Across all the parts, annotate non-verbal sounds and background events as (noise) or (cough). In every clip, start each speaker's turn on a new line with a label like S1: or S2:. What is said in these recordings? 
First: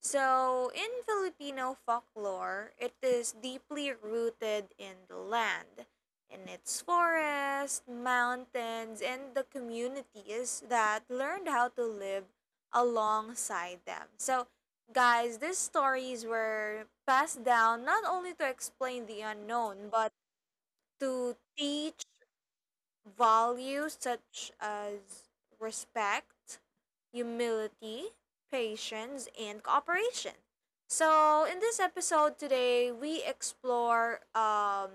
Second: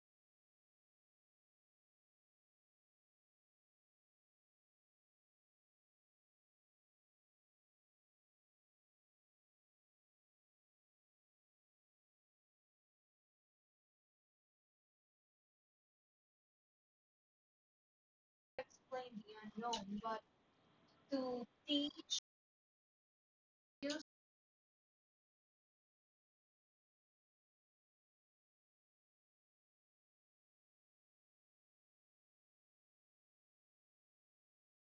S1: So, in Filipino folklore, it is deeply rooted in the land, in its forests, mountains, and the communities that learned how to live alongside them. So, guys, these stories were passed down not only to explain the unknown, but to teach values such as respect, humility, patience, and cooperation. So, in this episode today, we explore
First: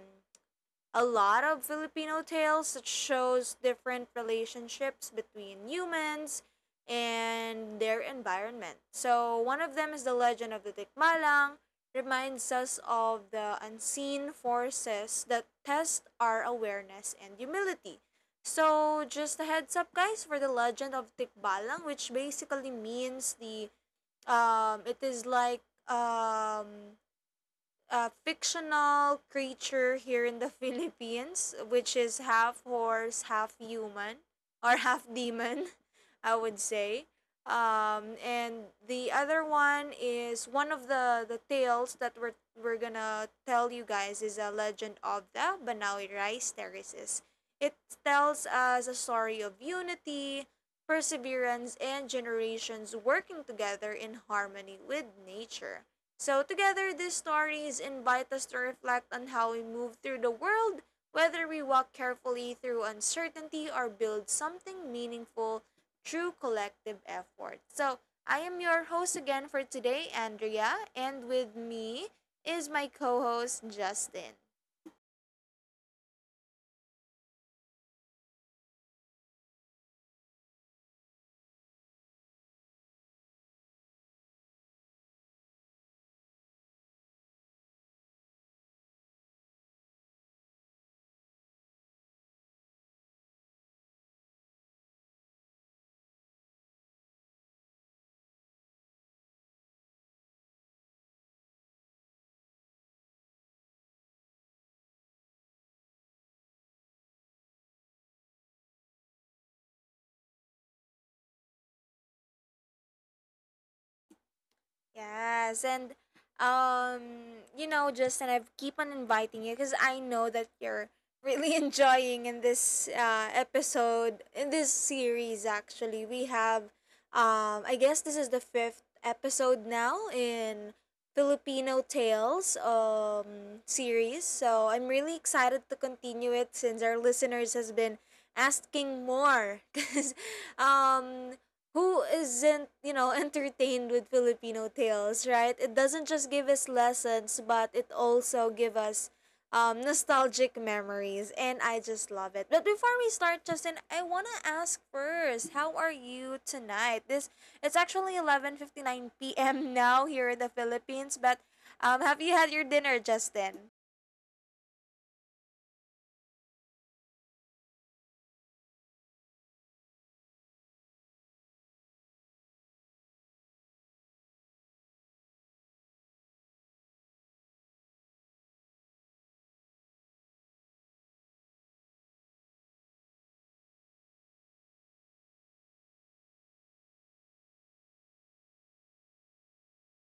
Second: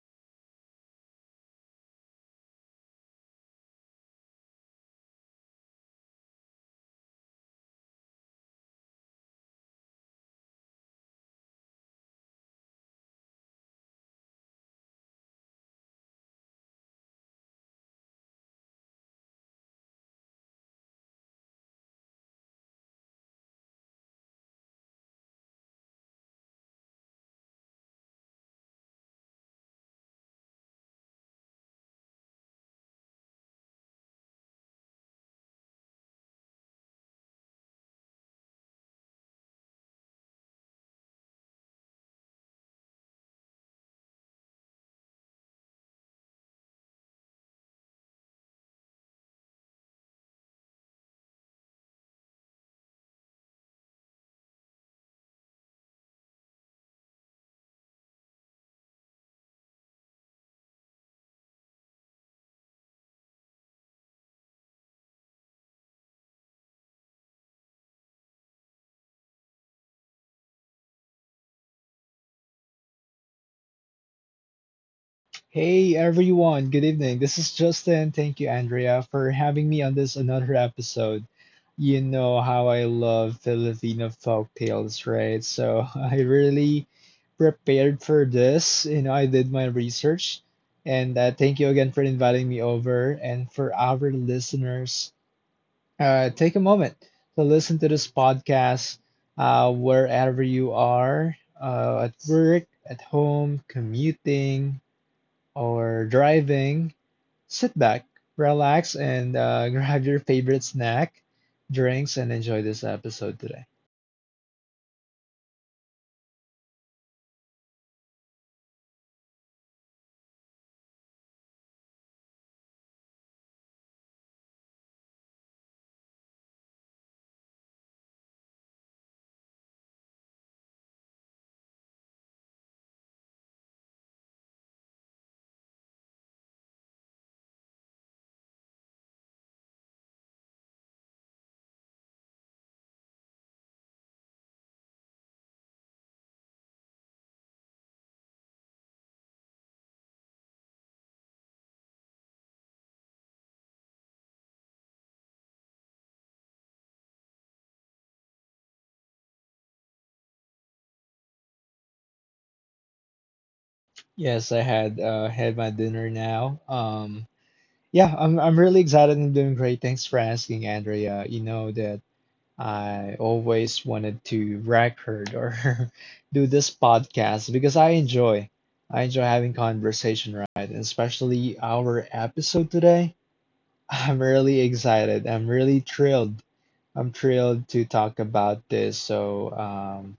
S1: a lot of Filipino tales that shows different relationships between humans and their environment. So one of them is the legend of the Tikmalang, reminds us of the unseen forces that test our awareness and humility. So just a heads up, guys, for the legend of Tikbalang, which basically means the it is like um a fictional creature here in the (laughs) Philippines, which is half horse, half human, or half demon, (laughs) I would say. And the other one is one of the tales that we're gonna tell you guys is a legend of the Banawi Rice Terraces. It tells us a story of unity, perseverance, and generations working together in harmony with nature. So, together, these stories invite us to reflect on how we move through the world, whether we walk carefully through uncertainty or build something meaningful through collective effort. So, I am your host again for today, Andrea, and with me is my co host, Justin.
S2: Hey everyone, good evening. This is Justin. Thank you, Andrea, for having me on this another episode. You know how I love Filipino folk tales, right? So (laughs) I really prepared for this. You know, I did my research. And thank you again for inviting me over. And for our listeners, take a moment to listen to this podcast wherever you are, at work, at home, commuting, or driving, sit back, relax, and (laughs) grab your favorite snack, drinks, and enjoy this episode today.
S1: Yes, and you know, Justin, I keep on inviting you because I know that you're really (laughs) enjoying in this episode in this series. Actually, we have I guess this is the fifth episode now in Filipino Tales series. So I'm really excited to continue it since our listeners has been asking more (laughs) because um who isn't, (laughs) entertained with Filipino tales, right? It doesn't just give us lessons, but it also give us nostalgic memories, and I just love it. But before we start, Justin, I wanna ask first, how are you tonight? This it's actually 11:59 p.m. (laughs) now here in the Philippines, but have you had your dinner, Justin?
S2: Yes, I had had my dinner now. Yeah, I'm really excited and doing great. Thanks for asking, Andrea. You know that I always wanted to record or (laughs) do this podcast because I enjoy having conversation, right? And especially our episode today. (laughs) I'm really excited. I'm thrilled to talk about this. So,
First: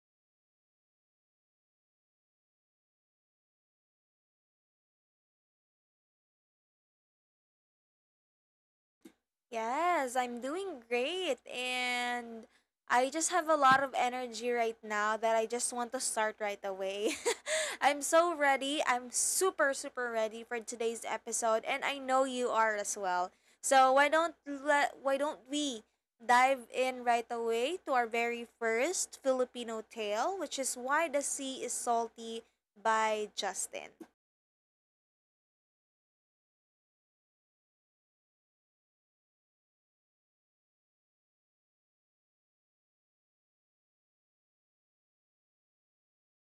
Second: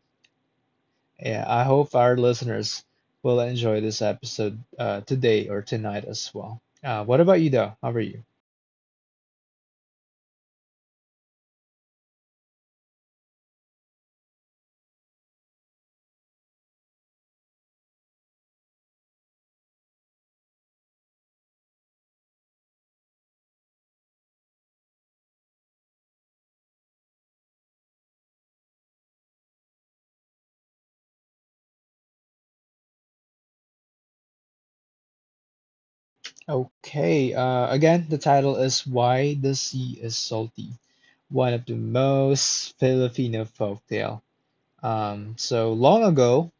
S2: yeah, I hope our listeners will enjoy this episode today or tonight as well. What about you, though? How are you?
S1: Yes, I'm doing great and I just have a lot of energy right now that I just want to start right away. (laughs) I'm so ready. I'm super super ready for today's episode and I know you are as well. So why don't we dive in right away to our very first Filipino tale, which is Why the Sea is Salty by Justin.
S2: Okay, again, the title is Why the Sea is Salty, one of the most Filipino folktale. So long ago,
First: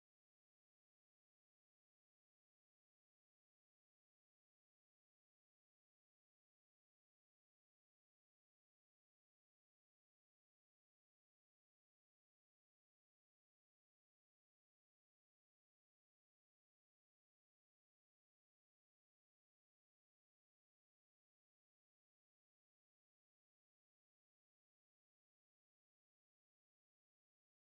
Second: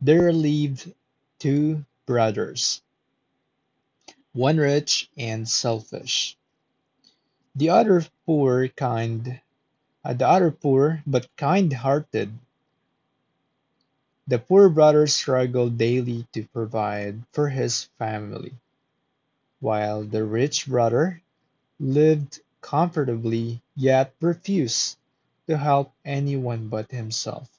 S2: there lived two brothers, one rich and selfish, the other poor, kind, the other poor, but kind-hearted. The poor brother struggled daily to provide for his family, while the rich brother lived comfortably yet refused to help anyone but himself.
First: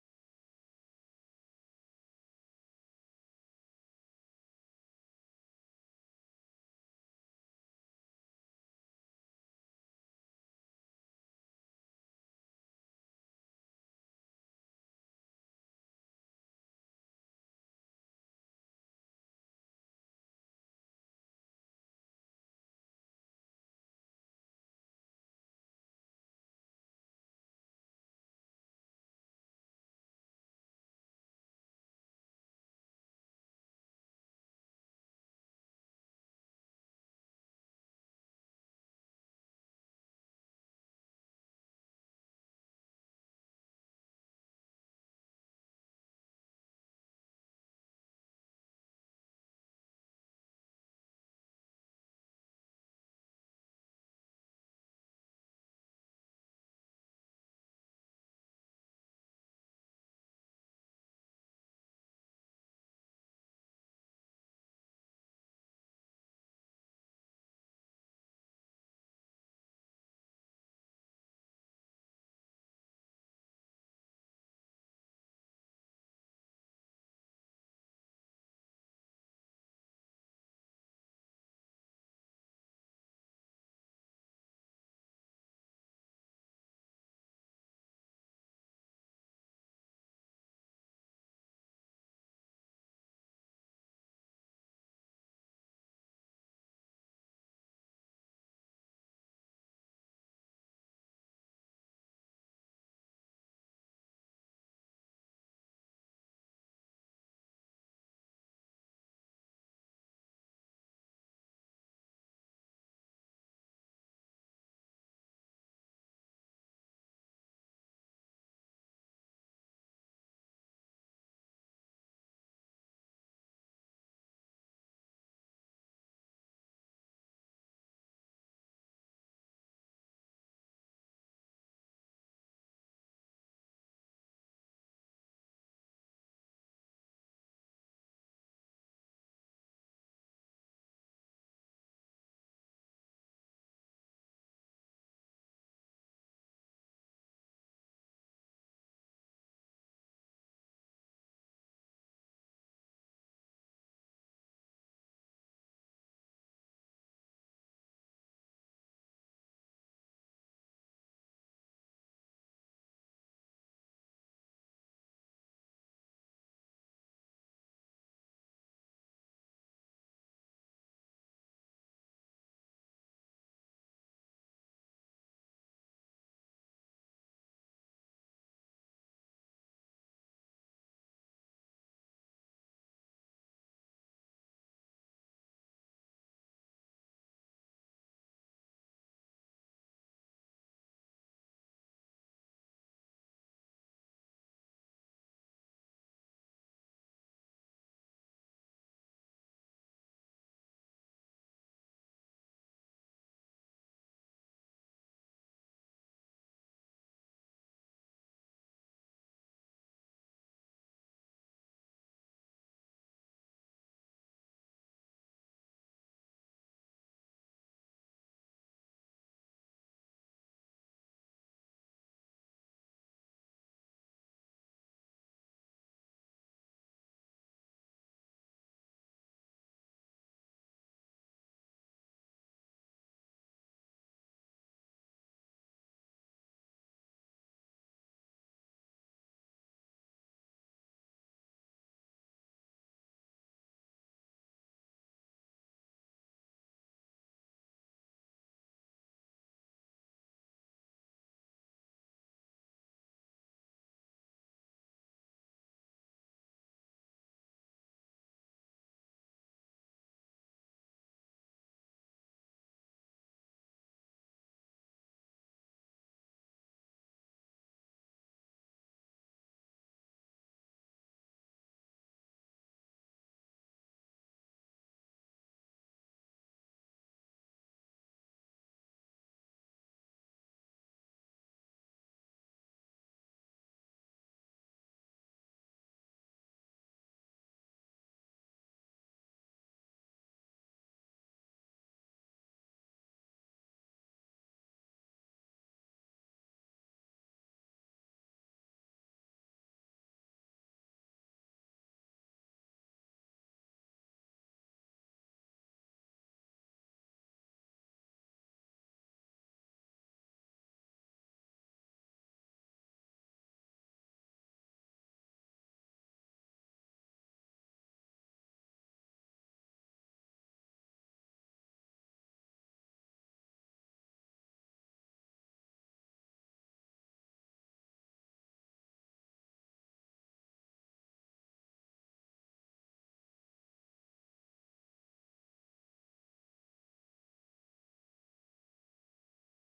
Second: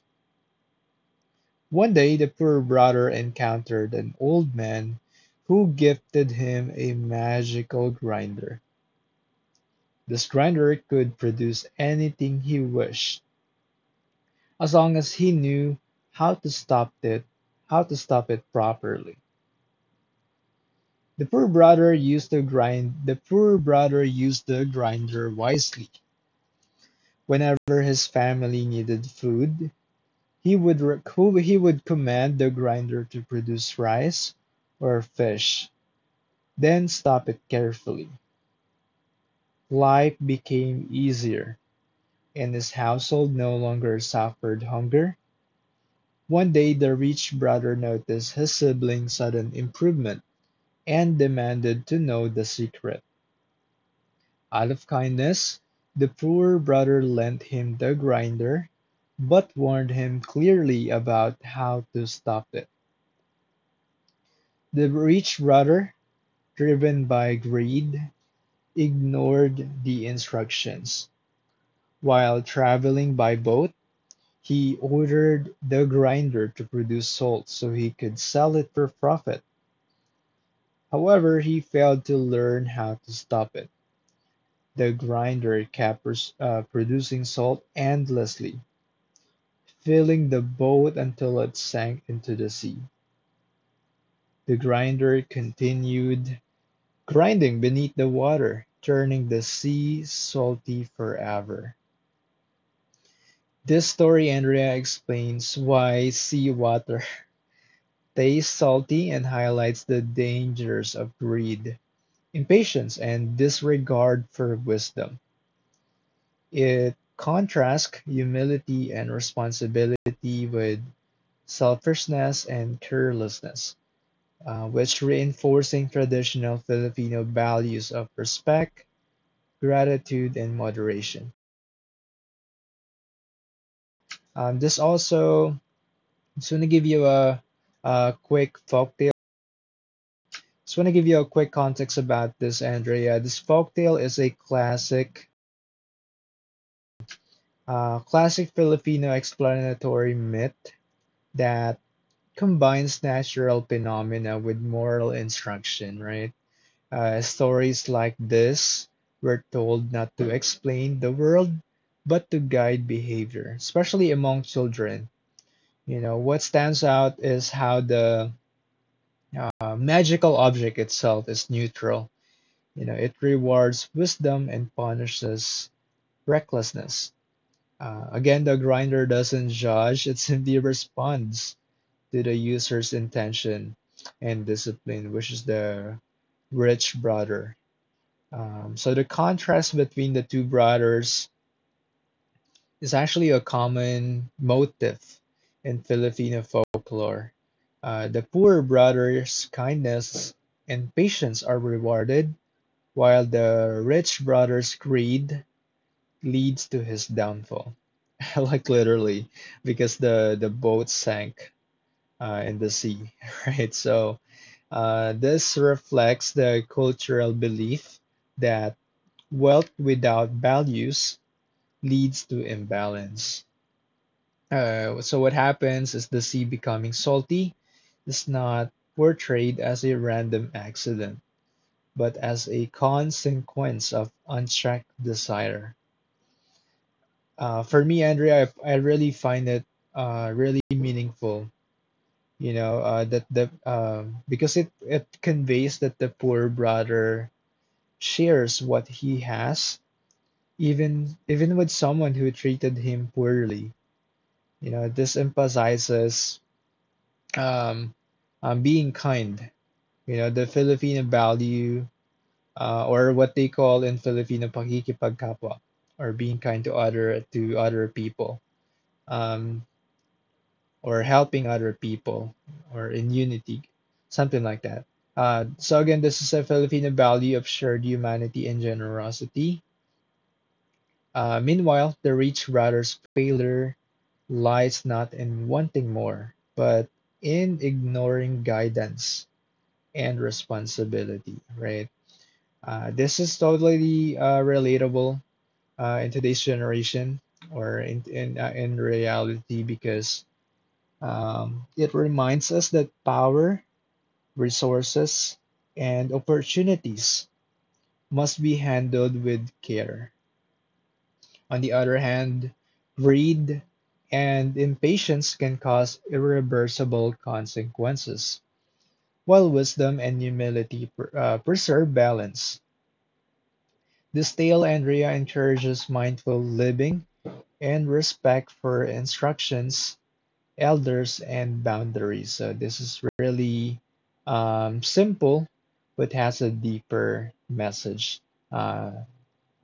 S2: One day the poor brother encountered an old man who gifted him a magical grinder. This grinder could produce anything he wished, as long as he knew how to stop it, properly. The poor brother used the grinder wisely. Whenever his family needed food, he would he would command the grinder to produce rice or fish, then stop it carefully. Life became easier, and his household no longer suffered hunger. One day, the rich brother noticed his sibling's sudden improvement, and demanded to know the secret. Out of kindness, the poor brother lent him the grinder, but warned him clearly about how to stop it. The rich brother, driven by greed, ignored the instructions. While traveling by boat, he ordered the grinder to produce salt so he could sell it for profit. However, he failed to learn how to stop it. The grinder kept producing salt endlessly, filling the boat until it sank into the sea. The grinder continued grinding beneath the water, turning the sea salty forever. This story, Andrea, explains why seawater (laughs) tastes salty and highlights the dangers of greed, impatience, and disregard for wisdom. It contrasts humility and responsibility with selfishness and carelessness, which reinforcing traditional Filipino values of respect, gratitude, and moderation. This also just want to give you a quick folktale. Just want to give you a quick context about this, Andrea. This folktale is a classic, Filipino explanatory myth that combines natural phenomena with moral instruction, right? Stories like this were told not to explain the world, but to guide behavior, especially among children. You know, what stands out is how the magical object itself is neutral. You know, it rewards wisdom and punishes recklessness. Again, the grinder doesn't judge, it simply responds to the user's intention and discipline, which is the rich brother. So the contrast between the two brothers is actually a common motif in Filipino folklore. The poor brother's kindness and patience are rewarded, while the rich brother's greed leads to his downfall. (laughs) Like literally, because the boat sank, in the sea, (laughs) right? So this reflects the cultural belief that wealth without values leads to imbalance. So what happens is the sea becoming salty is not portrayed as a random accident, but as a consequence of unchecked desire. For me, Andrea, I really find it really meaningful, you know, that the because it conveys that the poor brother shares what he has even with someone who treated him poorly. You know, this emphasizes, um, being kind. You know, the Filipino value, or what they call in Filipino pakikipagkapwa, or being kind to other people, um or helping other people, or in unity, something like that. So again, this is a Filipino value of shared humanity and generosity. Meanwhile, the rich brother's failure lies not in wanting more, but in ignoring guidance and responsibility, right? This is totally relatable in today's generation or in reality, because it reminds us that power, resources, and opportunities must be handled with care. On the other hand, greed and impatience can cause irreversible consequences, while wisdom and humility preserve balance. This tale, Andrea, encourages mindful living and respect for instructions, elders and boundaries. So this is really simple, but has a deeper message, uh,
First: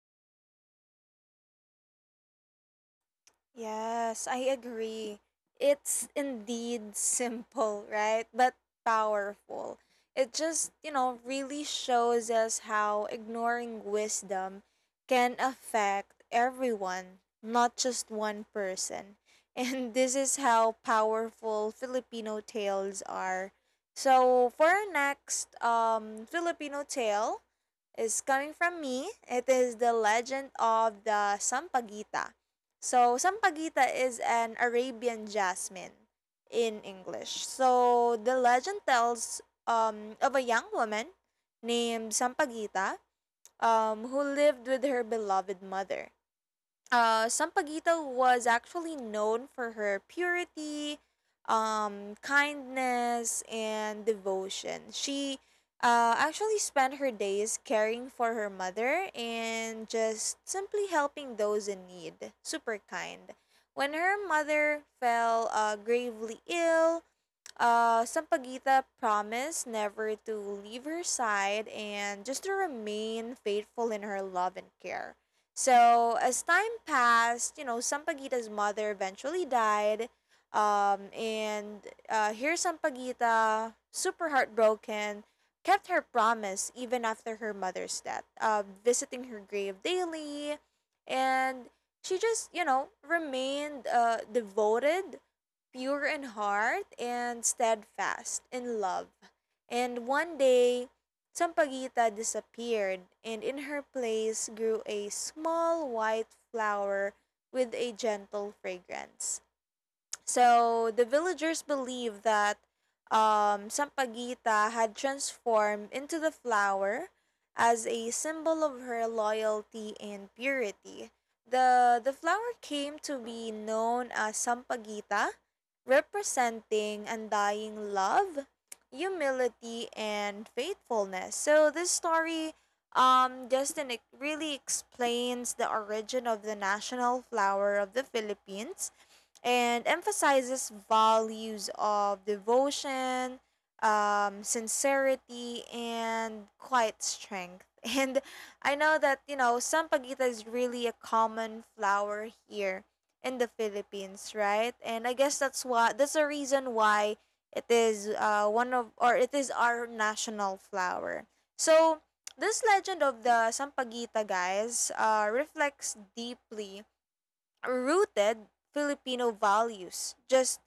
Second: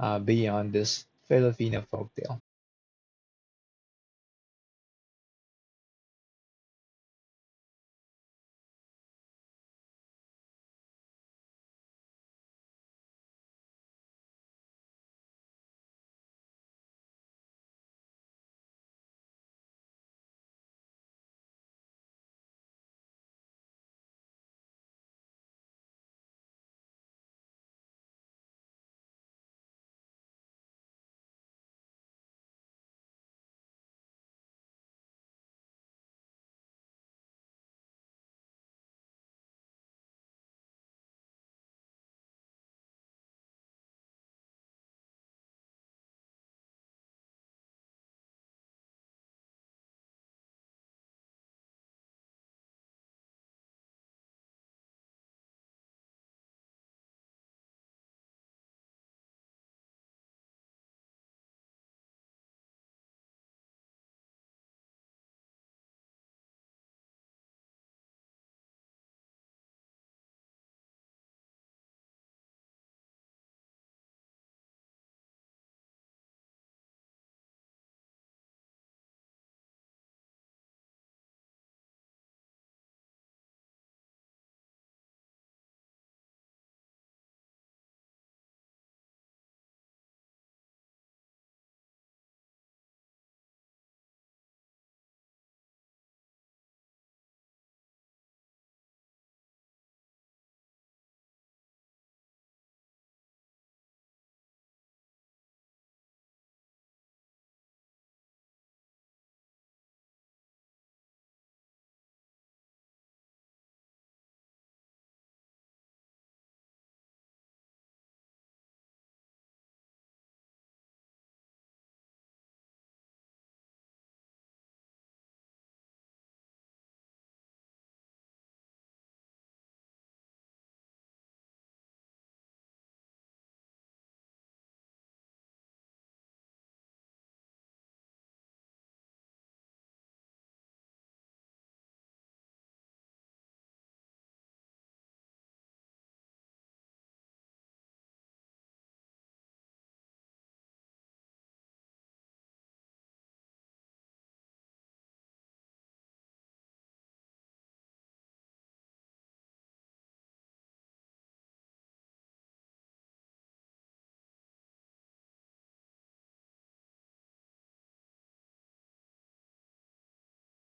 S2: beyond this Filipino folktale.
S1: Yes, I agree. It's indeed simple, right? But powerful. It just, really shows us how ignoring wisdom can affect everyone, not just one person. (laughs) And this is how powerful Filipino tales are. So, for our next Filipino tale, is coming from me. It is the legend of the Sampaguita. So, sampaguita is an Arabian jasmine in English. So, the legend tells of a young woman named Sampaguita, who lived with her beloved mother. Sampaguita was actually known for her purity, kindness, and devotion. She actually spent her days caring for her mother and just simply helping those in need. Super kind. When her mother fell gravely ill, Sampaguita promised never to leave her side and just to remain faithful in her love and care. So, as time passed, Sampaguita's mother eventually died. And here Sampaguita, super heartbroken, kept her promise even after her mother's death, visiting her grave daily. And she just, remained devoted, pure in heart and steadfast in love. And one day, Sampaguita disappeared, and in her place grew a small white flower with a gentle fragrance. So the villagers believe that Sampaguita had transformed into the flower as a symbol of her loyalty and purity. The flower came to be known as Sampaguita, representing undying love, humility, and faithfulness. So this story, Justin, it really explains the origin of the national flower of the Philippines and emphasizes values of devotion, sincerity, and quiet strength. (laughs) And I know that, you know, sampaguita is really a common flower here in the Philippines, right? And I guess that's the reason why it is one of or it is our national flower. So this legend of the sampaguita, guys, reflects deeply rooted Filipino values. Just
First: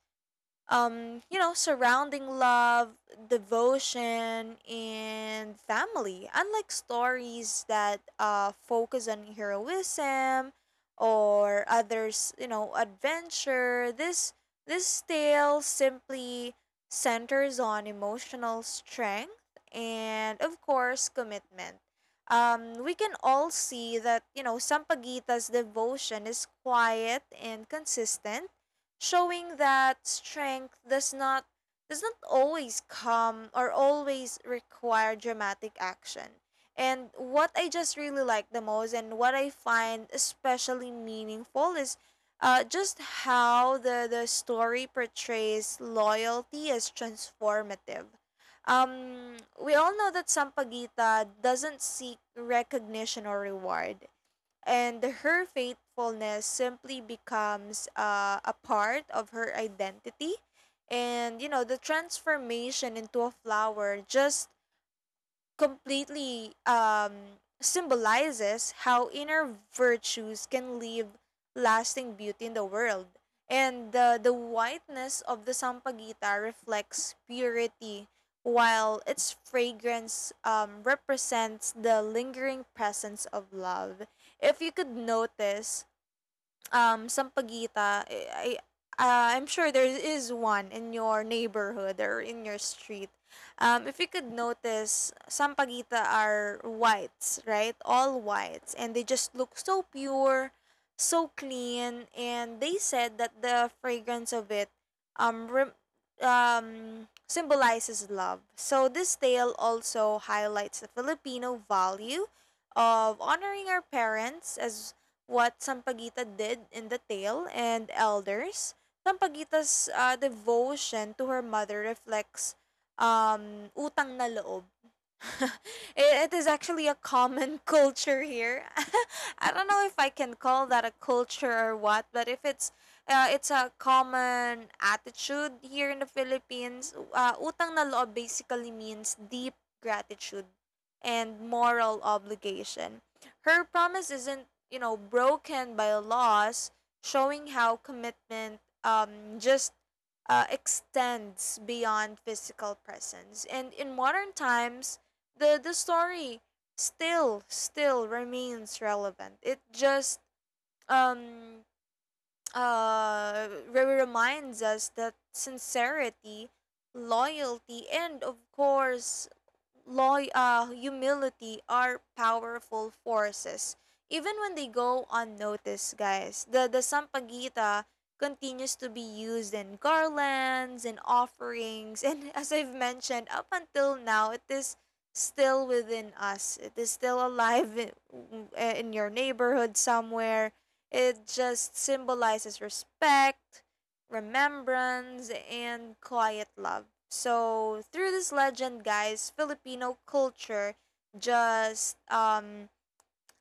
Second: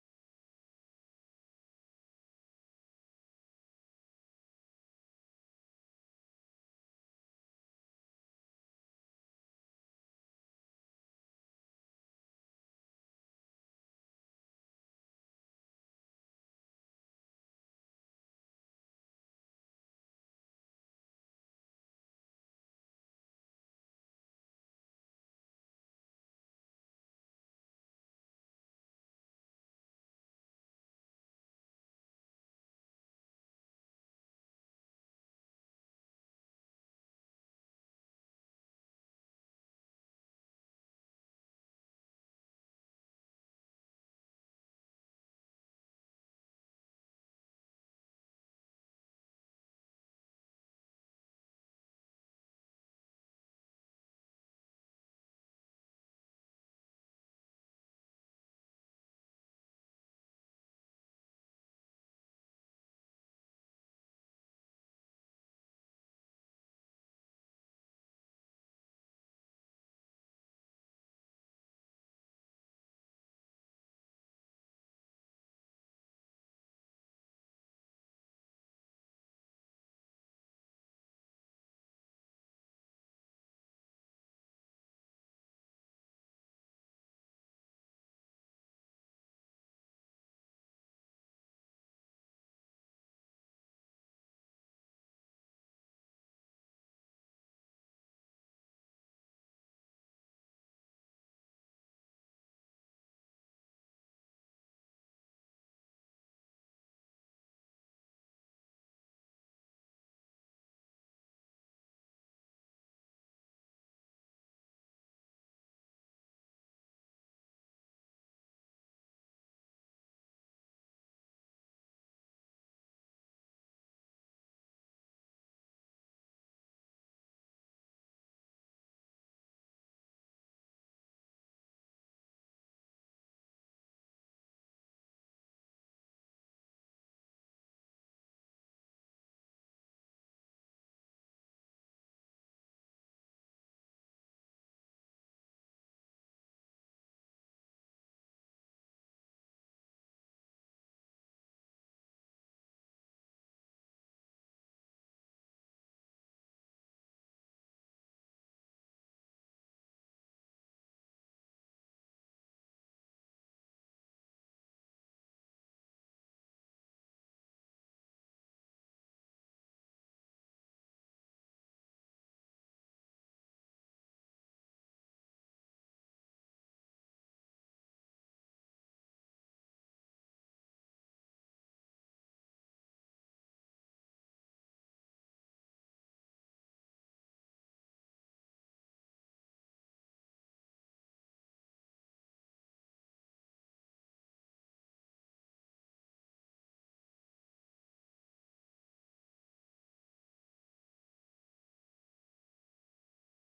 S1: surrounding love, devotion, and family. Unlike stories that focus on heroism or others, adventure, this tale simply centers on emotional strength and, of course, commitment. We can all see that Sampaguita's devotion is quiet and consistent, showing that strength does not always come or always require dramatic action. And what I just really like the most and what I find especially meaningful is just how the story portrays loyalty as transformative. We all know that Sampaguita doesn't seek recognition or reward, and her faithfulness simply becomes a part of her identity, and the transformation into a flower just completely symbolizes how inner virtues can leave lasting beauty in the world. And the whiteness of the sampaguita reflects purity, while its fragrance represents the lingering presence of love. If you could notice, Sampaguita, eh, I I'm sure there is one in your neighborhood or in your street. If you could notice, sampaguita are whites, right? All whites, and they just look so pure, so clean, and they said that the fragrance of it um rem- symbolizes love. So this tale also highlights the Filipino value of honoring our parents, as what Sampaguita did in the tale, and elders. Sampaguita's devotion to her mother reflects utang na loob. (laughs) It is actually a common (laughs) culture here. (laughs) I don't know if I can call that a culture or what, but if it's it's a common attitude here in the Philippines. Utang na loob basically means deep gratitude and moral obligation. Her promise isn't, broken by a loss, showing how commitment just extends beyond physical presence. And in modern times, the story still remains relevant. It just um, reminds us that sincerity, loyalty, and of course, humility are powerful forces. Even when they go unnoticed, guys, the sampagita continues to be used in garlands and offerings. And (laughs) as I've mentioned, up until now, it is still within us. It is still alive in your neighborhood somewhere. It just symbolizes respect, remembrance, and quiet love. So through this legend, guys, Filipino culture just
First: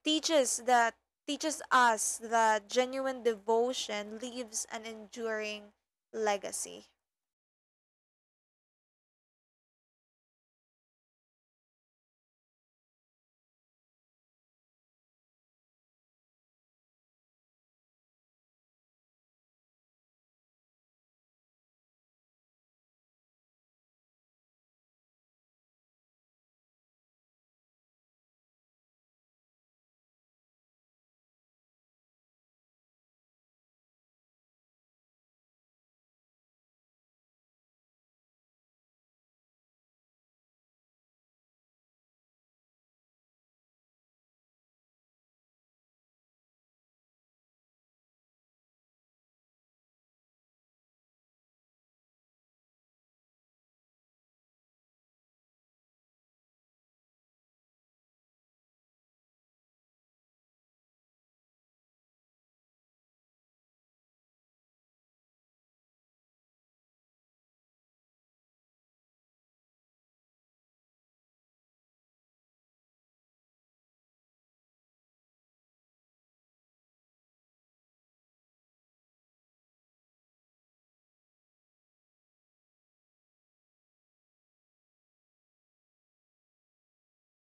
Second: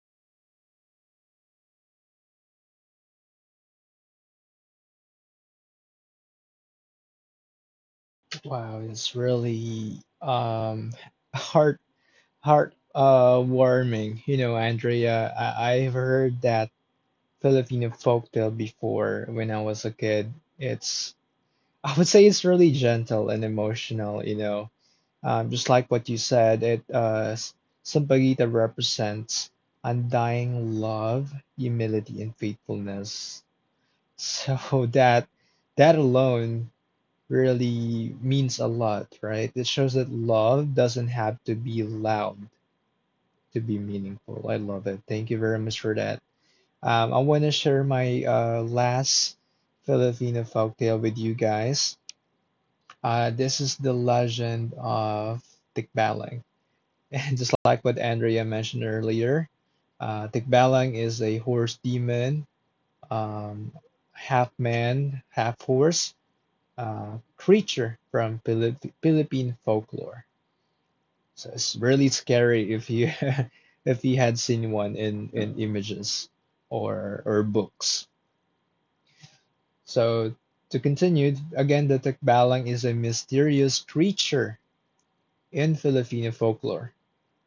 S1: teaches that teaches us that genuine devotion leaves an enduring legacy.
S2: Wow, it's really heart heart warming. You know, Andrea, I've heard that Filipino folktale before when I was a kid. It's, I would say, it's really gentle and emotional. You know, just like what you said, somebody that represents undying love, humility, and faithfulness. So (laughs) that alone really means a lot, right? It shows that love doesn't have to be loud to be meaningful. I love it. Thank you very much for that. I want to share my last Filipino folktale with you guys. This is the legend of Tikbalang. And just like what Andrea mentioned earlier, Tikbalang is a horse demon, um, half man, half horse, creature from Philippine folklore. So it's really scary if you (laughs) if you had seen one in, images or books. So to continue, again, the Tikbalang is a mysterious creature in Filipino folklore.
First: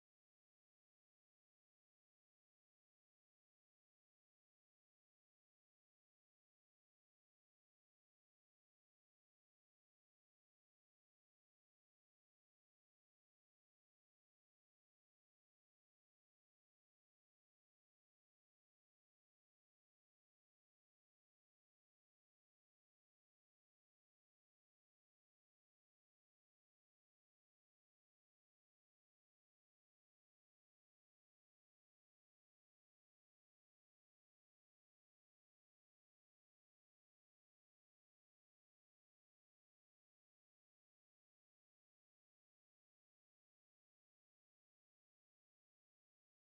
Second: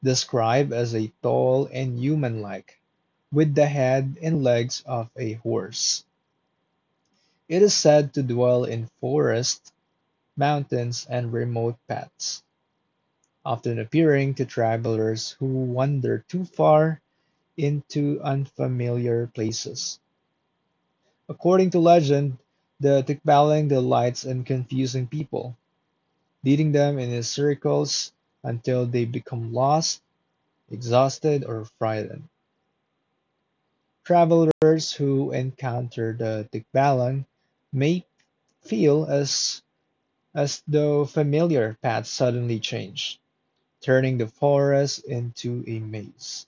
S2: Described as a tall and human-like, with the head and legs of a horse, it is said to dwell in forests, mountains, and remote paths, often appearing to travelers who wander too far into unfamiliar places. According to legend, the Tikbalang delights in confusing people, leading them in his circles until they become lost, exhausted, or frightened. Travelers who encounter the Tikbalan may feel as though familiar paths suddenly change, turning the forest into a maze.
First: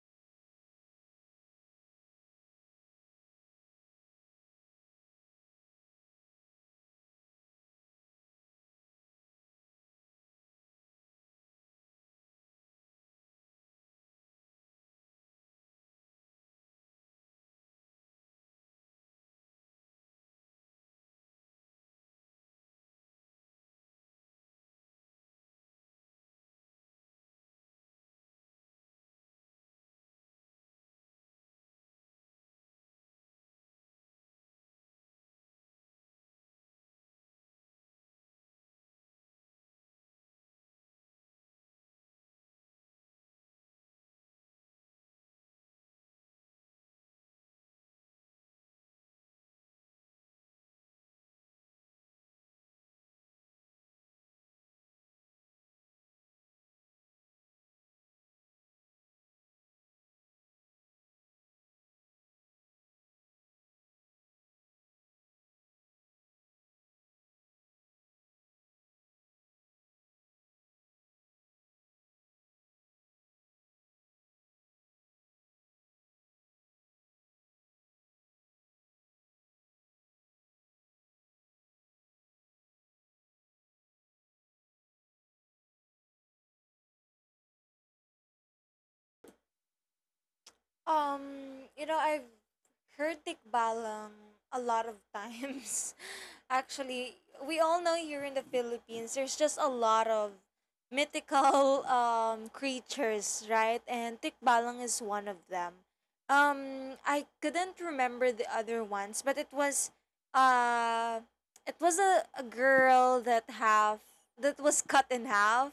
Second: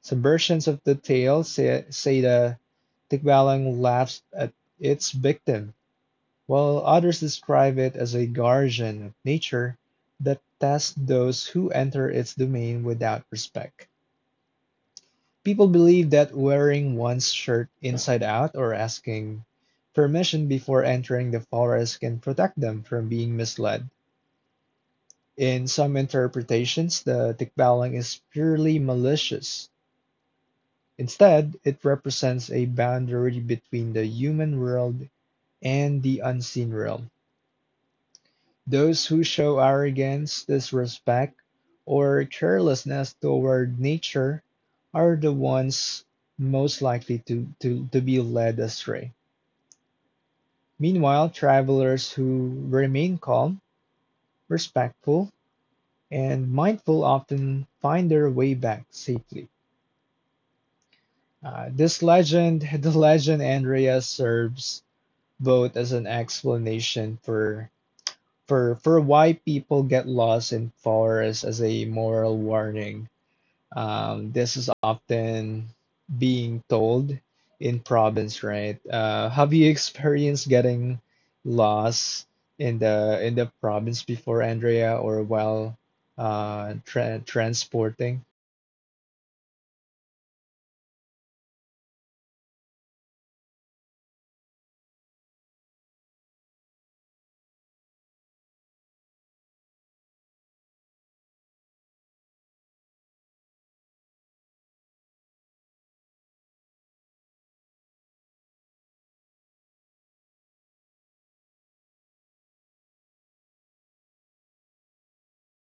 S2: Some versions of the tale say the Tikbalang laughs at its victim, while others describe it as a guardian of nature that tests those who enter its domain without respect. People believe that wearing one's shirt inside out or asking permission before entering the forest can protect them from being misled. In some interpretations, the tikbalang is purely malicious. Instead, it represents a boundary between the human world and the unseen realm. Those who show arrogance, disrespect, or carelessness toward nature are the ones most likely to, be led astray. Meanwhile, travelers who remain calm, respectful, and mindful often find their way back safely. This legend, (laughs) the legend, Andrea, serves both as an explanation for why people get lost in forests, as a moral warning. This is often being told in province, right? Have you experienced getting lost in the province before, Andrea, or while transporting?
S1: I've heard tikbalang a lot of times. (laughs) Actually, we all know here in the Philippines, there's just a lot of mythical (laughs) creatures, right? And tikbalang is one of them. I couldn't remember the other ones, but uh, it was a girl that half that was cut in half.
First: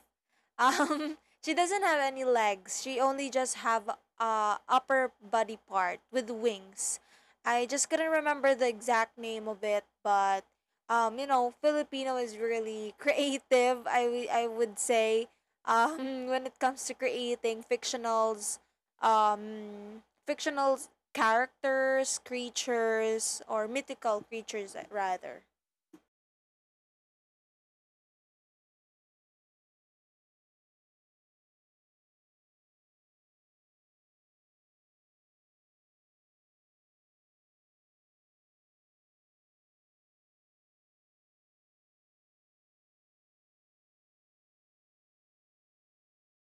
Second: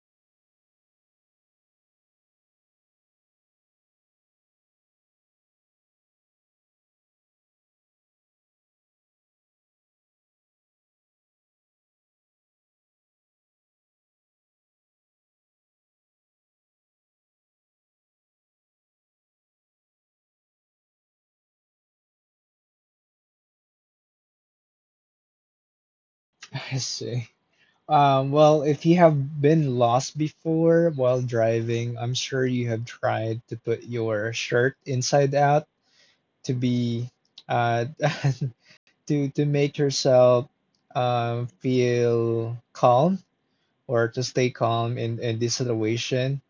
S1: um, (laughs) she doesn't have any legs. She only just have upper body part with wings. I just couldn't remember the exact name of it, but Filipino is really (laughs) creative. I would say (laughs) when it comes to creating fictionals, fictional characters, creatures, or mythical creatures, rather.
S2: (laughs) I see. Well, if you have been lost before while driving, I'm sure you have tried to put your shirt inside out to be uh, (laughs) to make yourself feel calm or to stay calm in this situation.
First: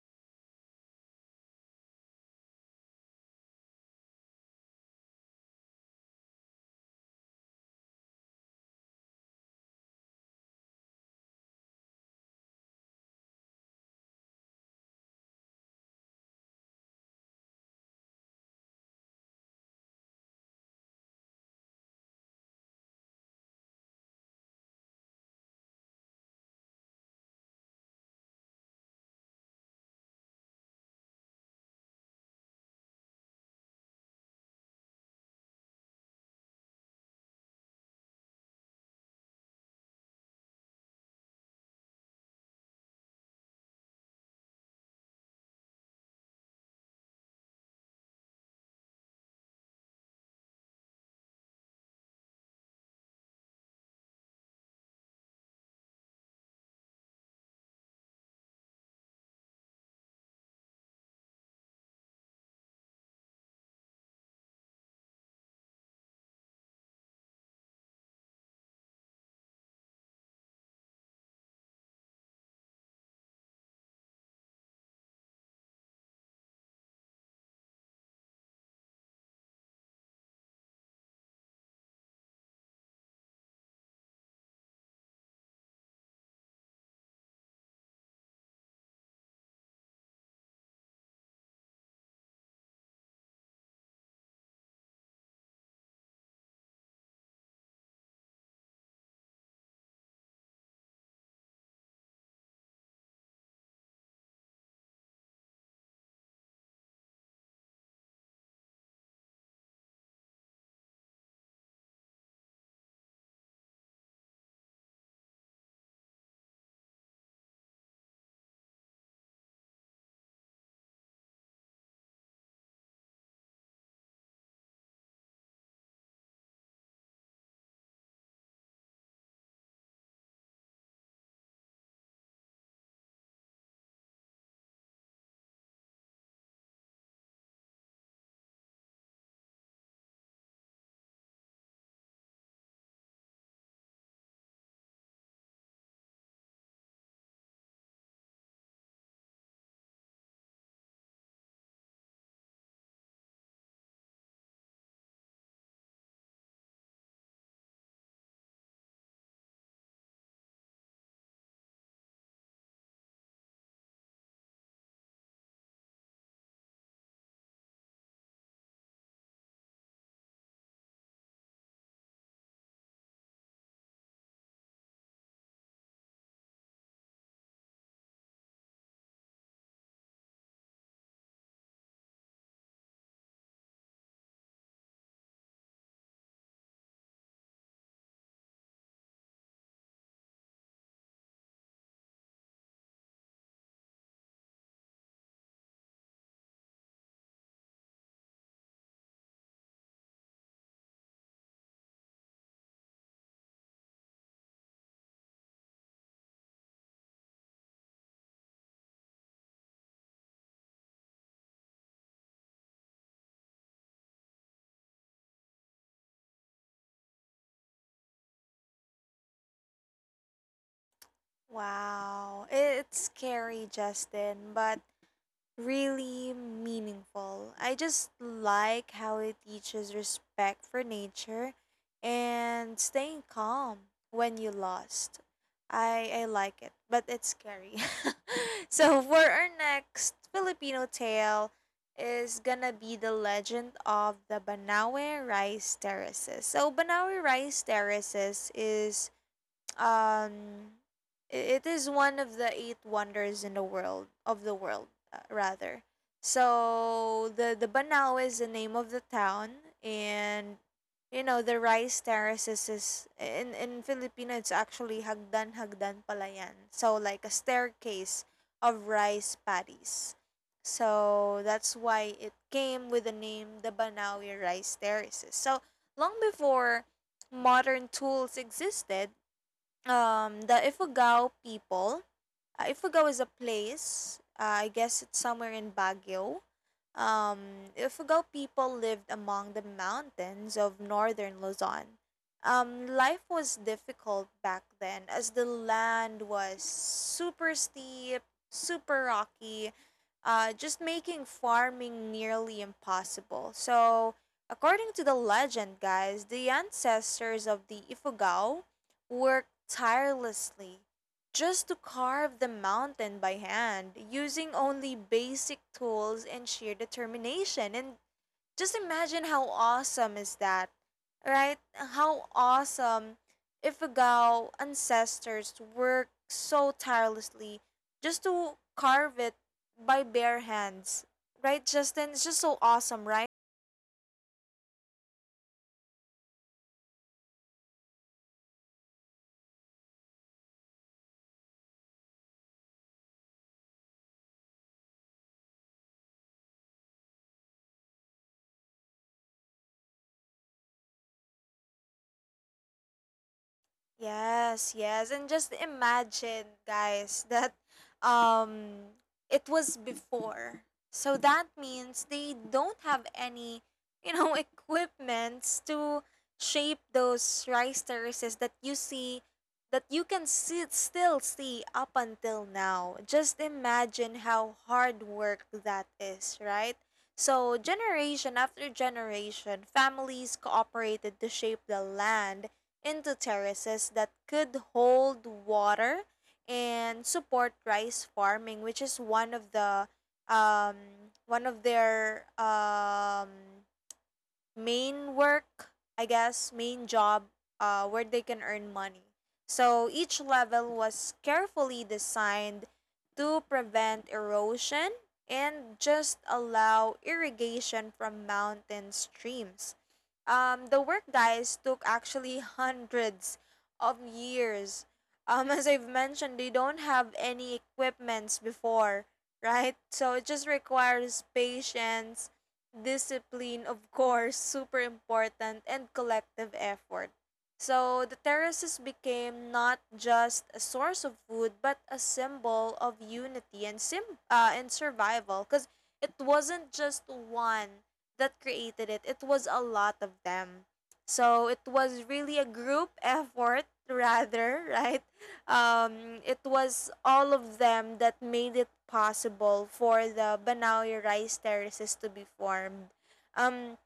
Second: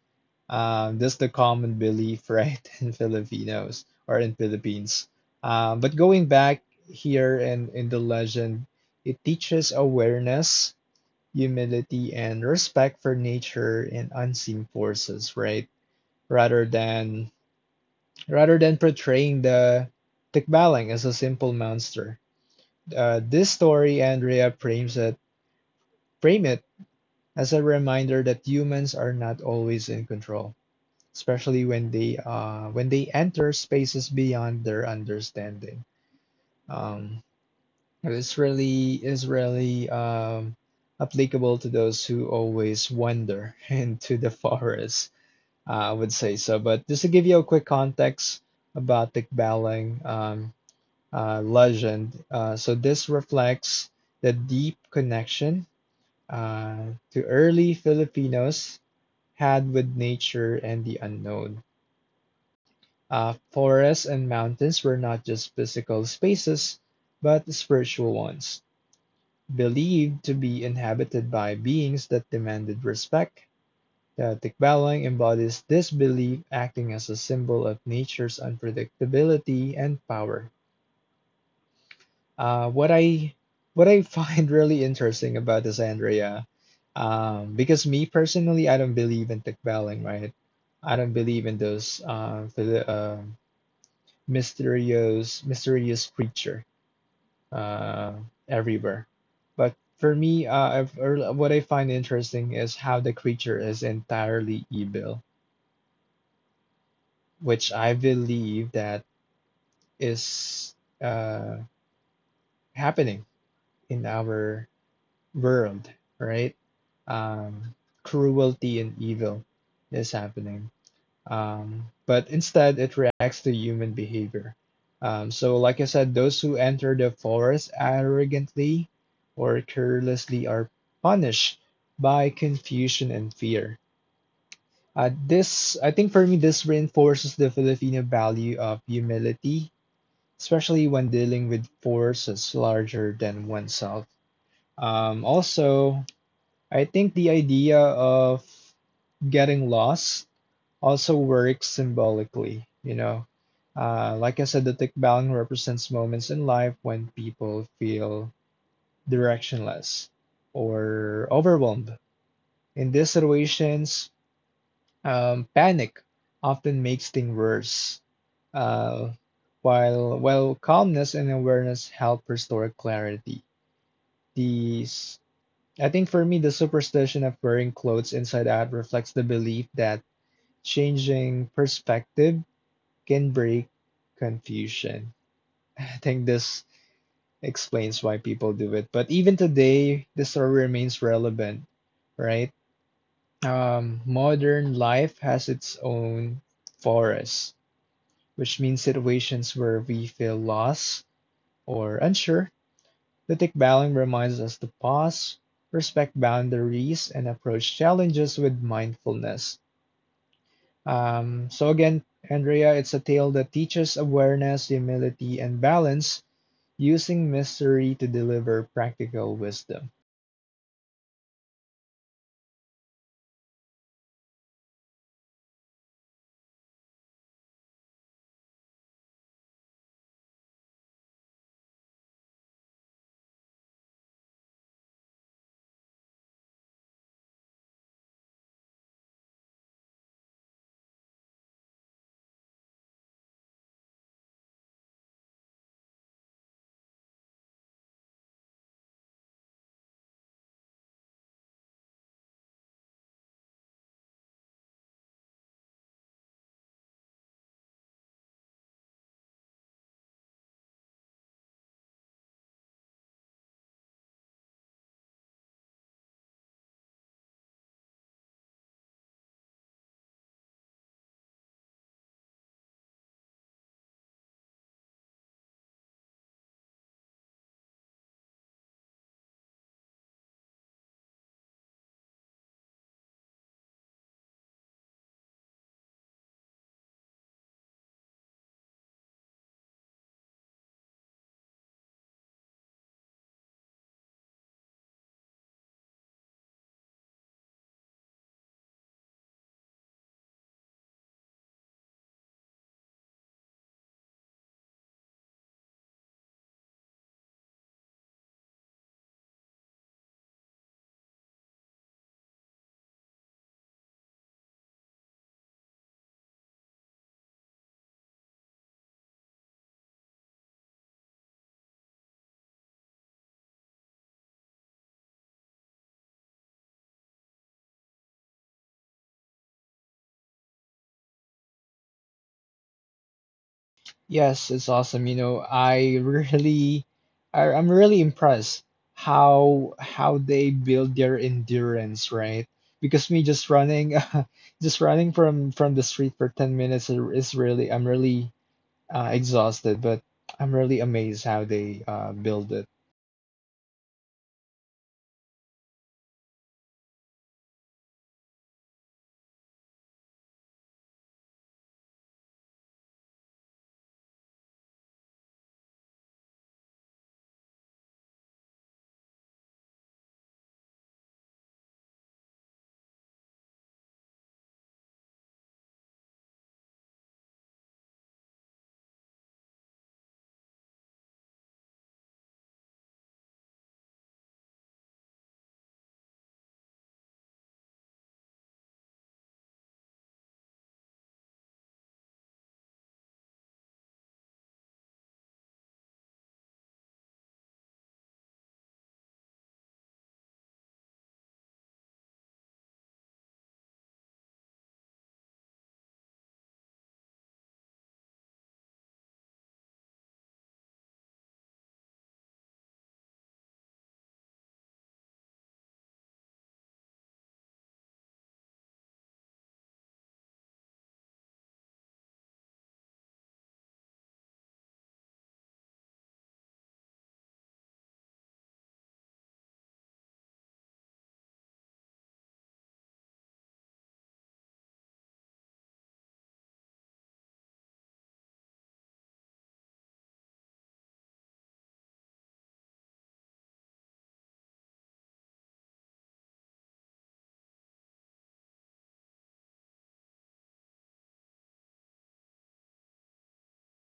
S2: That's the common belief, right, (laughs) in Filipinos or in Philippines. But going back here in the legend, it teaches awareness, humility, and respect for nature and unseen forces, right? Rather than rather than portraying the Tikbalang as a simple monster, this story, Andrea, frame it as a reminder that humans are not always in control, especially when they enter spaces beyond their understanding. Um, it's really, is really applicable to those who always wander (laughs) into the forest. I would say so. But just to give you a quick context about the Balang legend, so this reflects the deep connection to early Filipinos had with nature and the unknown. Forests and mountains were not just physical spaces, but spiritual ones, believed to be inhabited by beings that demanded respect. The Tikbalang embodies this belief, acting as a symbol of nature's unpredictability and power. Uh, what I what I find (laughs) really interesting about this, Andrea, because me personally, I don't believe in Tikbaling, right? I don't believe in those for the mysterious creature uh, everywhere. But for me, I've, or what I find interesting is how the creature is entirely evil, which I believe that is uh, happening in our world, right? Um, cruelty and evil is happening. But instead, it reacts to human behavior. So, like I said, those who enter the forest arrogantly or carelessly are punished by confusion and fear. This, I think for me, this reinforces the Filipino value of humility, especially when dealing with forces larger than oneself. Also, I think the idea of getting lost also works symbolically, you know. Like I said, the tikbalang represents moments in life when people feel directionless or overwhelmed. In these situations, panic often makes things worse, uh, while calmness and awareness help restore clarity. These, I think for me, the superstition of wearing clothes inside out reflects the belief that changing perspective can break confusion. (laughs) I think this explains why people do it. But even today, the story remains relevant, right? Modern life has its own forest, which means situations where we feel lost or unsure. Ethic Bowling reminds us to pause, respect boundaries, and approach challenges with mindfulness. So, again, Andrea, it's a tale that teaches awareness, humility, and balance, using mystery to deliver practical wisdom.
S1: Wow, it's scary, Justin, but really meaningful. I just like how it teaches respect for nature and staying calm when you lost. I like it, but it's scary. (laughs) So for our next Filipino tale is gonna be the legend of the Banawe Rice Terraces. So Banawe Rice Terraces is um it is one of the eight wonders in the world of the world, rather. So the Banao is the name of the town, and the rice terraces is, in Filipino it's actually hagdan hagdan pala yan, so like a staircase of rice paddies. So that's why it came with the name the Banawi Rice Terraces. So long before modern tools existed, the Ifugao people, if we go as a place, I guess it's somewhere in Baguio. Um, if we go, people lived among the mountains of northern Luzon. Life was difficult back then as the land was super steep, super rocky, just making farming nearly impossible. So, according to the legend, guys, the ancestors of the Ifugao worked tirelessly just to carve the mountain by hand using only basic tools and sheer determination. And just imagine how awesome is that, right? How awesome if Ifugao ancestors worked so tirelessly just to carve it by bare hands, right, Justin? It's just so awesome, right?
S2: Yes, it's awesome. You know, I (laughs) really, I'm really impressed how they build their endurance, right? Because me just running, (laughs) just running from the street for 10 minutes is really I'm really exhausted, but I'm really amazed how they build it.
S1: Yes, yes. And just imagine, guys, (laughs) that um it was before. So that means they don't have any, you know, (laughs) equipments to shape those rice terraces that you see that you can see, still see up until now. Just imagine how hard work that is, right? So, generation after generation, families cooperated to shape the land into terraces that could hold water and support rice farming, which is one of the um, one of their main work, I guess, main job, where they can earn money. So each level was carefully designed to prevent erosion and just allow irrigation from mountain streams. The work, guys, took actually hundreds of years. (laughs) As I've mentioned, they don't have any equipments before, right? So it just requires patience, discipline, of course, super important, and collective effort. So the terraces became not just a source of food, but a symbol of unity and sim and survival. Because it wasn't just one that created it, it was a lot of them. So it was really a group (laughs) effort rather, right? It was all of them that made it possible for the Banaoy rice terraces to be formed. Um,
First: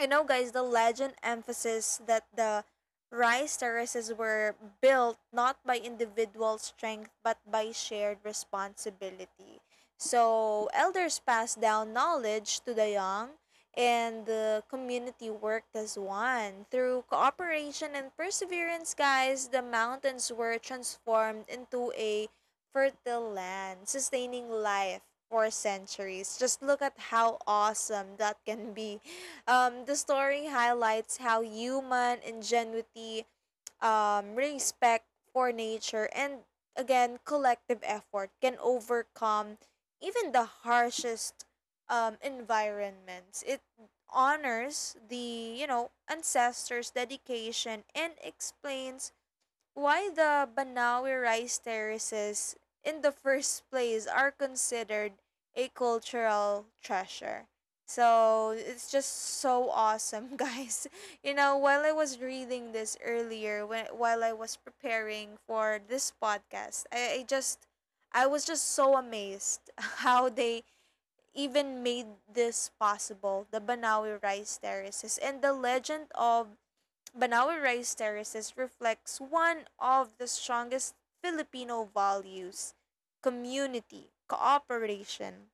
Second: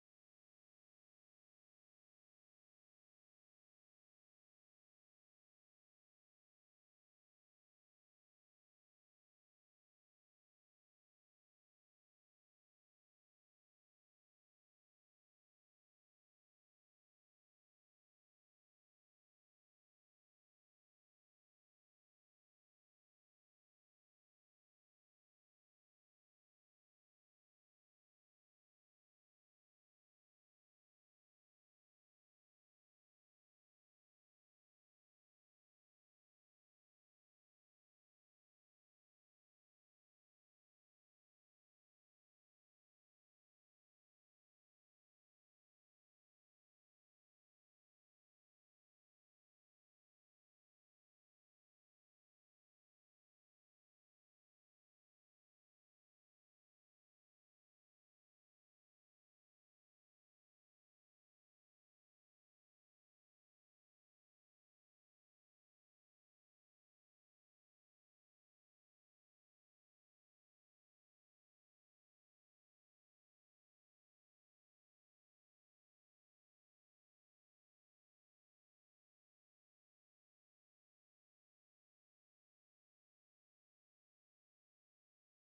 S1: you know, guys, the legend emphasizes that the rice terraces were built not by individual strength but by shared responsibility. So, elders passed down knowledge to the young, and the community worked as one. Through cooperation and perseverance, guys, the mountains were transformed into a fertile land, sustaining life for centuries. Just look at how awesome that can be. The story highlights how human ingenuity, respect for nature, and again, collective effort can overcome even the harshest environments. It honors the, you know, ancestors' dedication and explains why the Banawi rice terraces in the first place are considered a cultural treasure. So it's just so awesome, (laughs) guys. You know, while I was reading this earlier, when, while I was preparing for this podcast, I was just so amazed (laughs) how they even made this possible, the Banawi rice terraces, and the legend of Banawe Rice Terraces reflects one of the strongest Filipino values: community, cooperation,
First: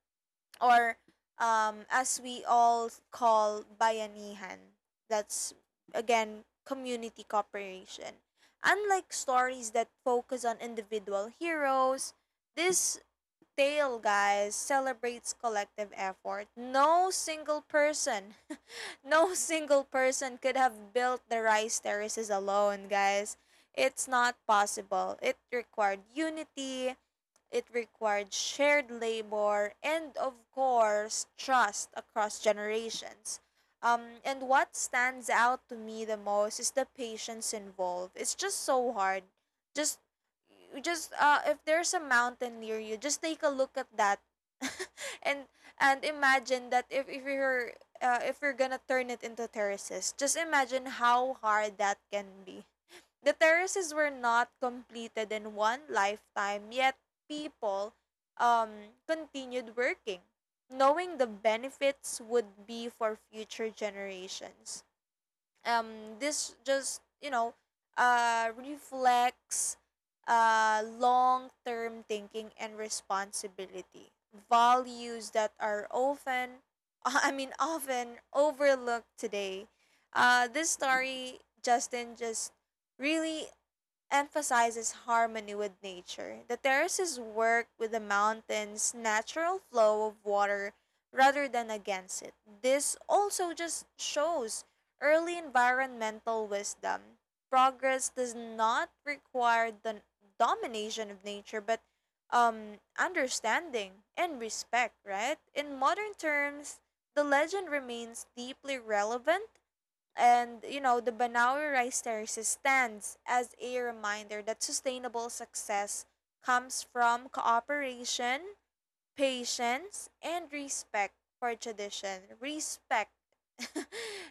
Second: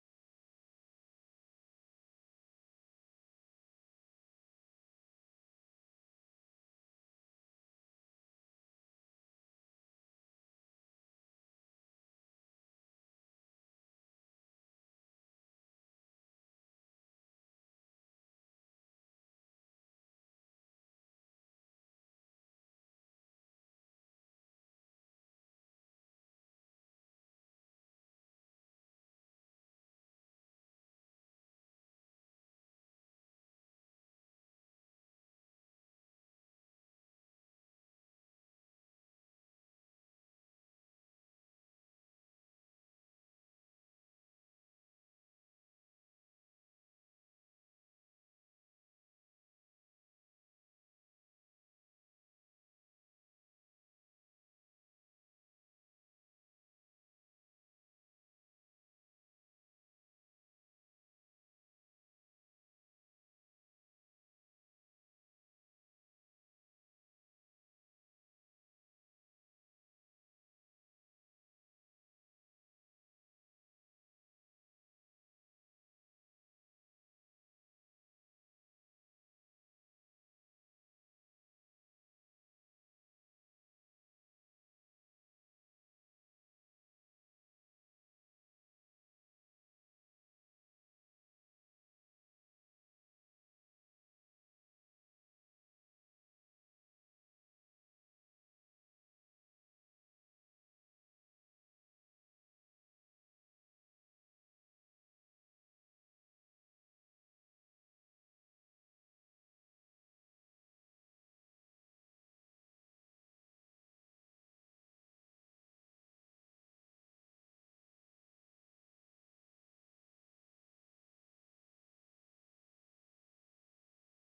S1: or as we all call, bayanihan. That's again community cooperation. Unlike stories that focus on individual heroes, this tale, guys, celebrates collective effort. No single person could have built the rice terraces alone, guys. It's not possible. It required unity, it required shared labor and, of course, trust across generations. And what stands out to me the most is the patience involved. It's just so hard. Just, you just if there's a mountain near you, just take a look at that, (laughs) and imagine that, if you're gonna turn it into terraces, just imagine how hard that can be. The terraces were not completed in one lifetime, yet people continued working, knowing the benefits would be for future generations. This just, you know, reflects long term thinking and responsibility, values that are often, (laughs) I mean, often overlooked today. This story, Justin, just really emphasizes harmony with nature. The terraces work with the mountain's natural flow of water rather than against it. This also just shows early environmental wisdom. Progress does not require the domination of nature, but understanding and respect, right? In modern terms, the legend remains deeply relevant and, you know, the Banaue Rice Terraces stands as a reminder that sustainable success comes from cooperation, patience, and respect for tradition. Respect. (laughs)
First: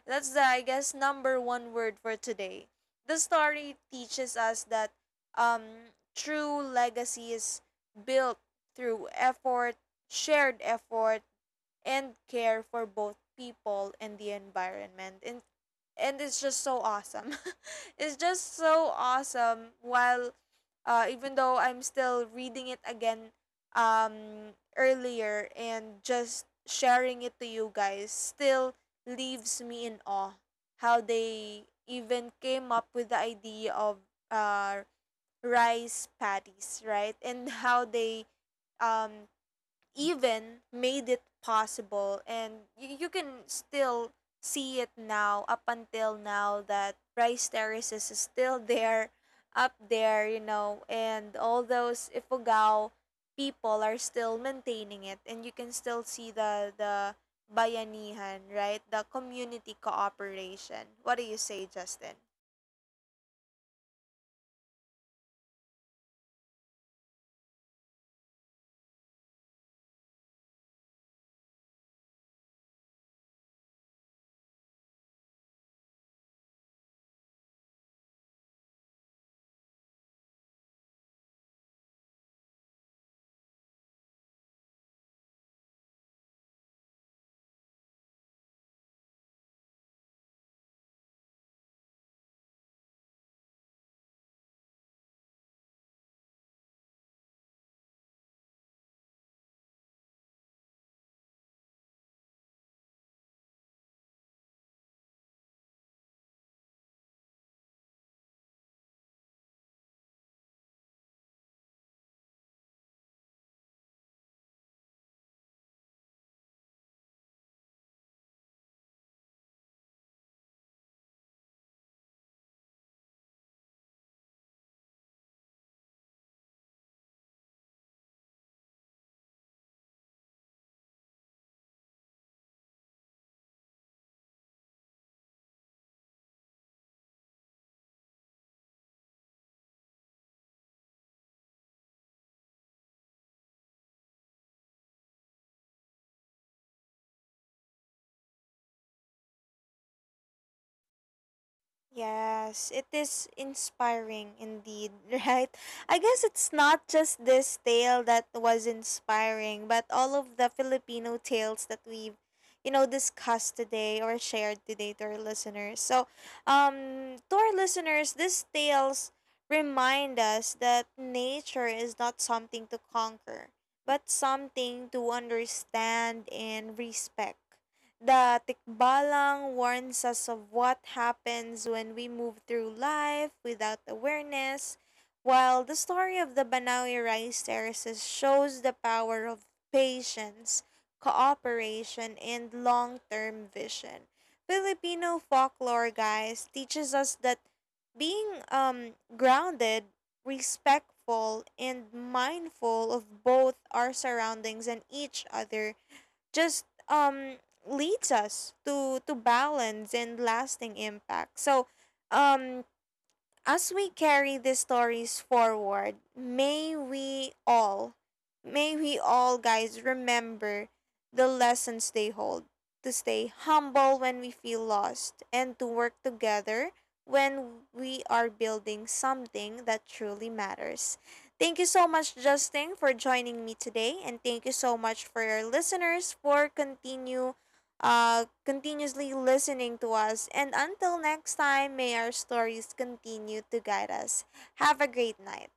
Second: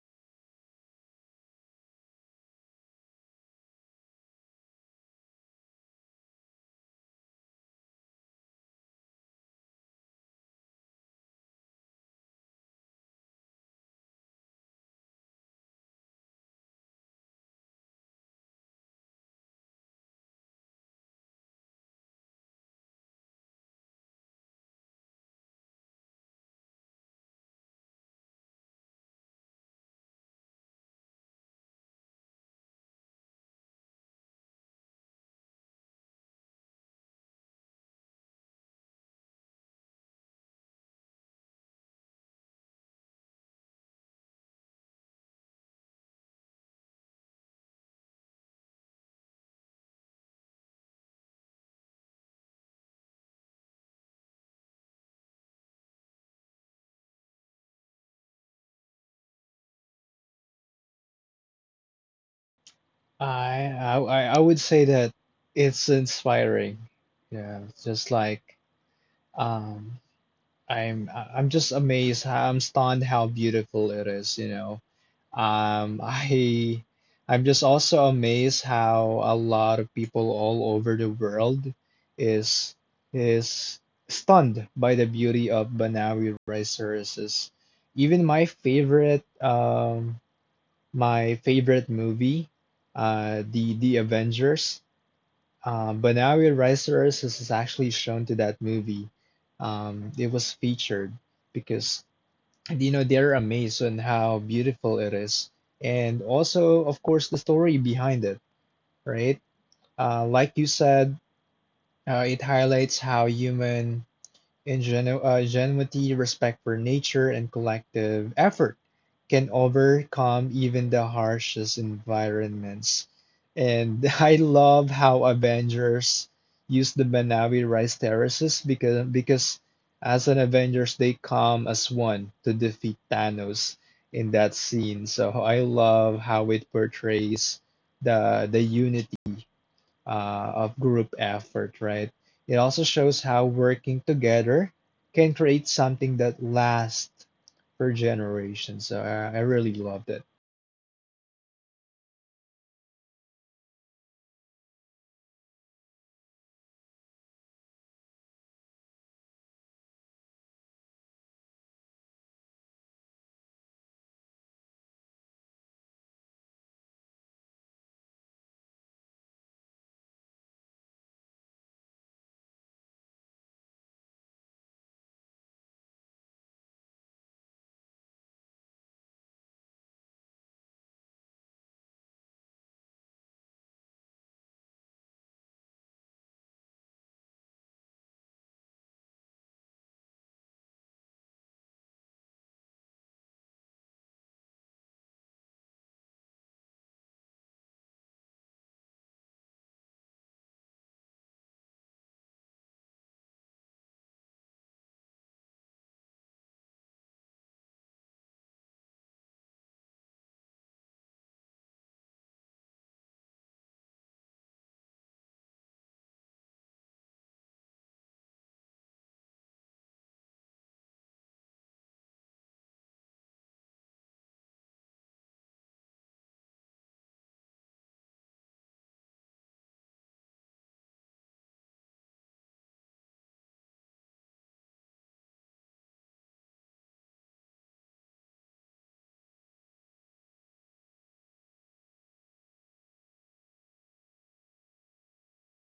S1: That's the, I guess, number one word for today. The story teaches us that um, true legacy is built through effort, shared effort, and care for both people and the environment. And it's just so awesome. (laughs) It's just so awesome. While even though I'm still reading it again earlier and just sharing it to you guys, still leaves me in awe how they even came up with the idea of uh, rice patties, right? And how they um, even made it possible, and you can still see it now up until now, that rice terraces is still there up there, you know, and all those Ifugao people are still maintaining it, and you can still see the bayanihan, right? The community cooperation. What do you say, Justin?
S2: I would say that it's inspiring. Yeah, it's just like um, I'm just amazed. How, I'm stunned how beautiful it is. You know, um, I I'm just also amazed how a lot of people all over the world is is stunned by the beauty of Banawi Rice Services, even my favorite movie, the Avengers. But now we Rise to Earth is actually shown to that movie. It was featured because, you know, they're amazed on how beautiful it is, and also, of course, the story behind it, right? Like you said, it highlights how human ingenuity, respect for nature, and collective effort can overcome even the harshest environments. And (laughs) I love how Avengers use the Manawi rice terraces because as an Avengers they come as one to defeat Thanos in that scene. So I love how it portrays the unity of group effort, right? It also shows how working together can create something that lasts for generations. So I really loved it.
S1: Yes, it is inspiring indeed, (laughs) right? I guess it's not just this tale that was inspiring, but all of the Filipino tales that we've, you know, discussed today or shared today to our listeners. So, to our listeners, these tales remind us that nature is not something to conquer, but something to understand and respect. The Tikbalang warns us of what happens when we move through life without awareness, while the story of the Banawi rice terraces shows the power of patience, cooperation, and long term vision. Filipino folklore, guys, teaches us that being grounded, respectful, and mindful of both our surroundings and each other just leads us to balance and lasting impact. So, um as we carry these stories forward, may we all, guys, remember the lessons they hold, to stay humble when we feel lost, and to work together when we are building something that truly matters. Thank you so much, Justin, for joining me today, and thank you so much for your listeners for continue continuously listening to us. And until next time, may our stories continue to guide us. Have a great night.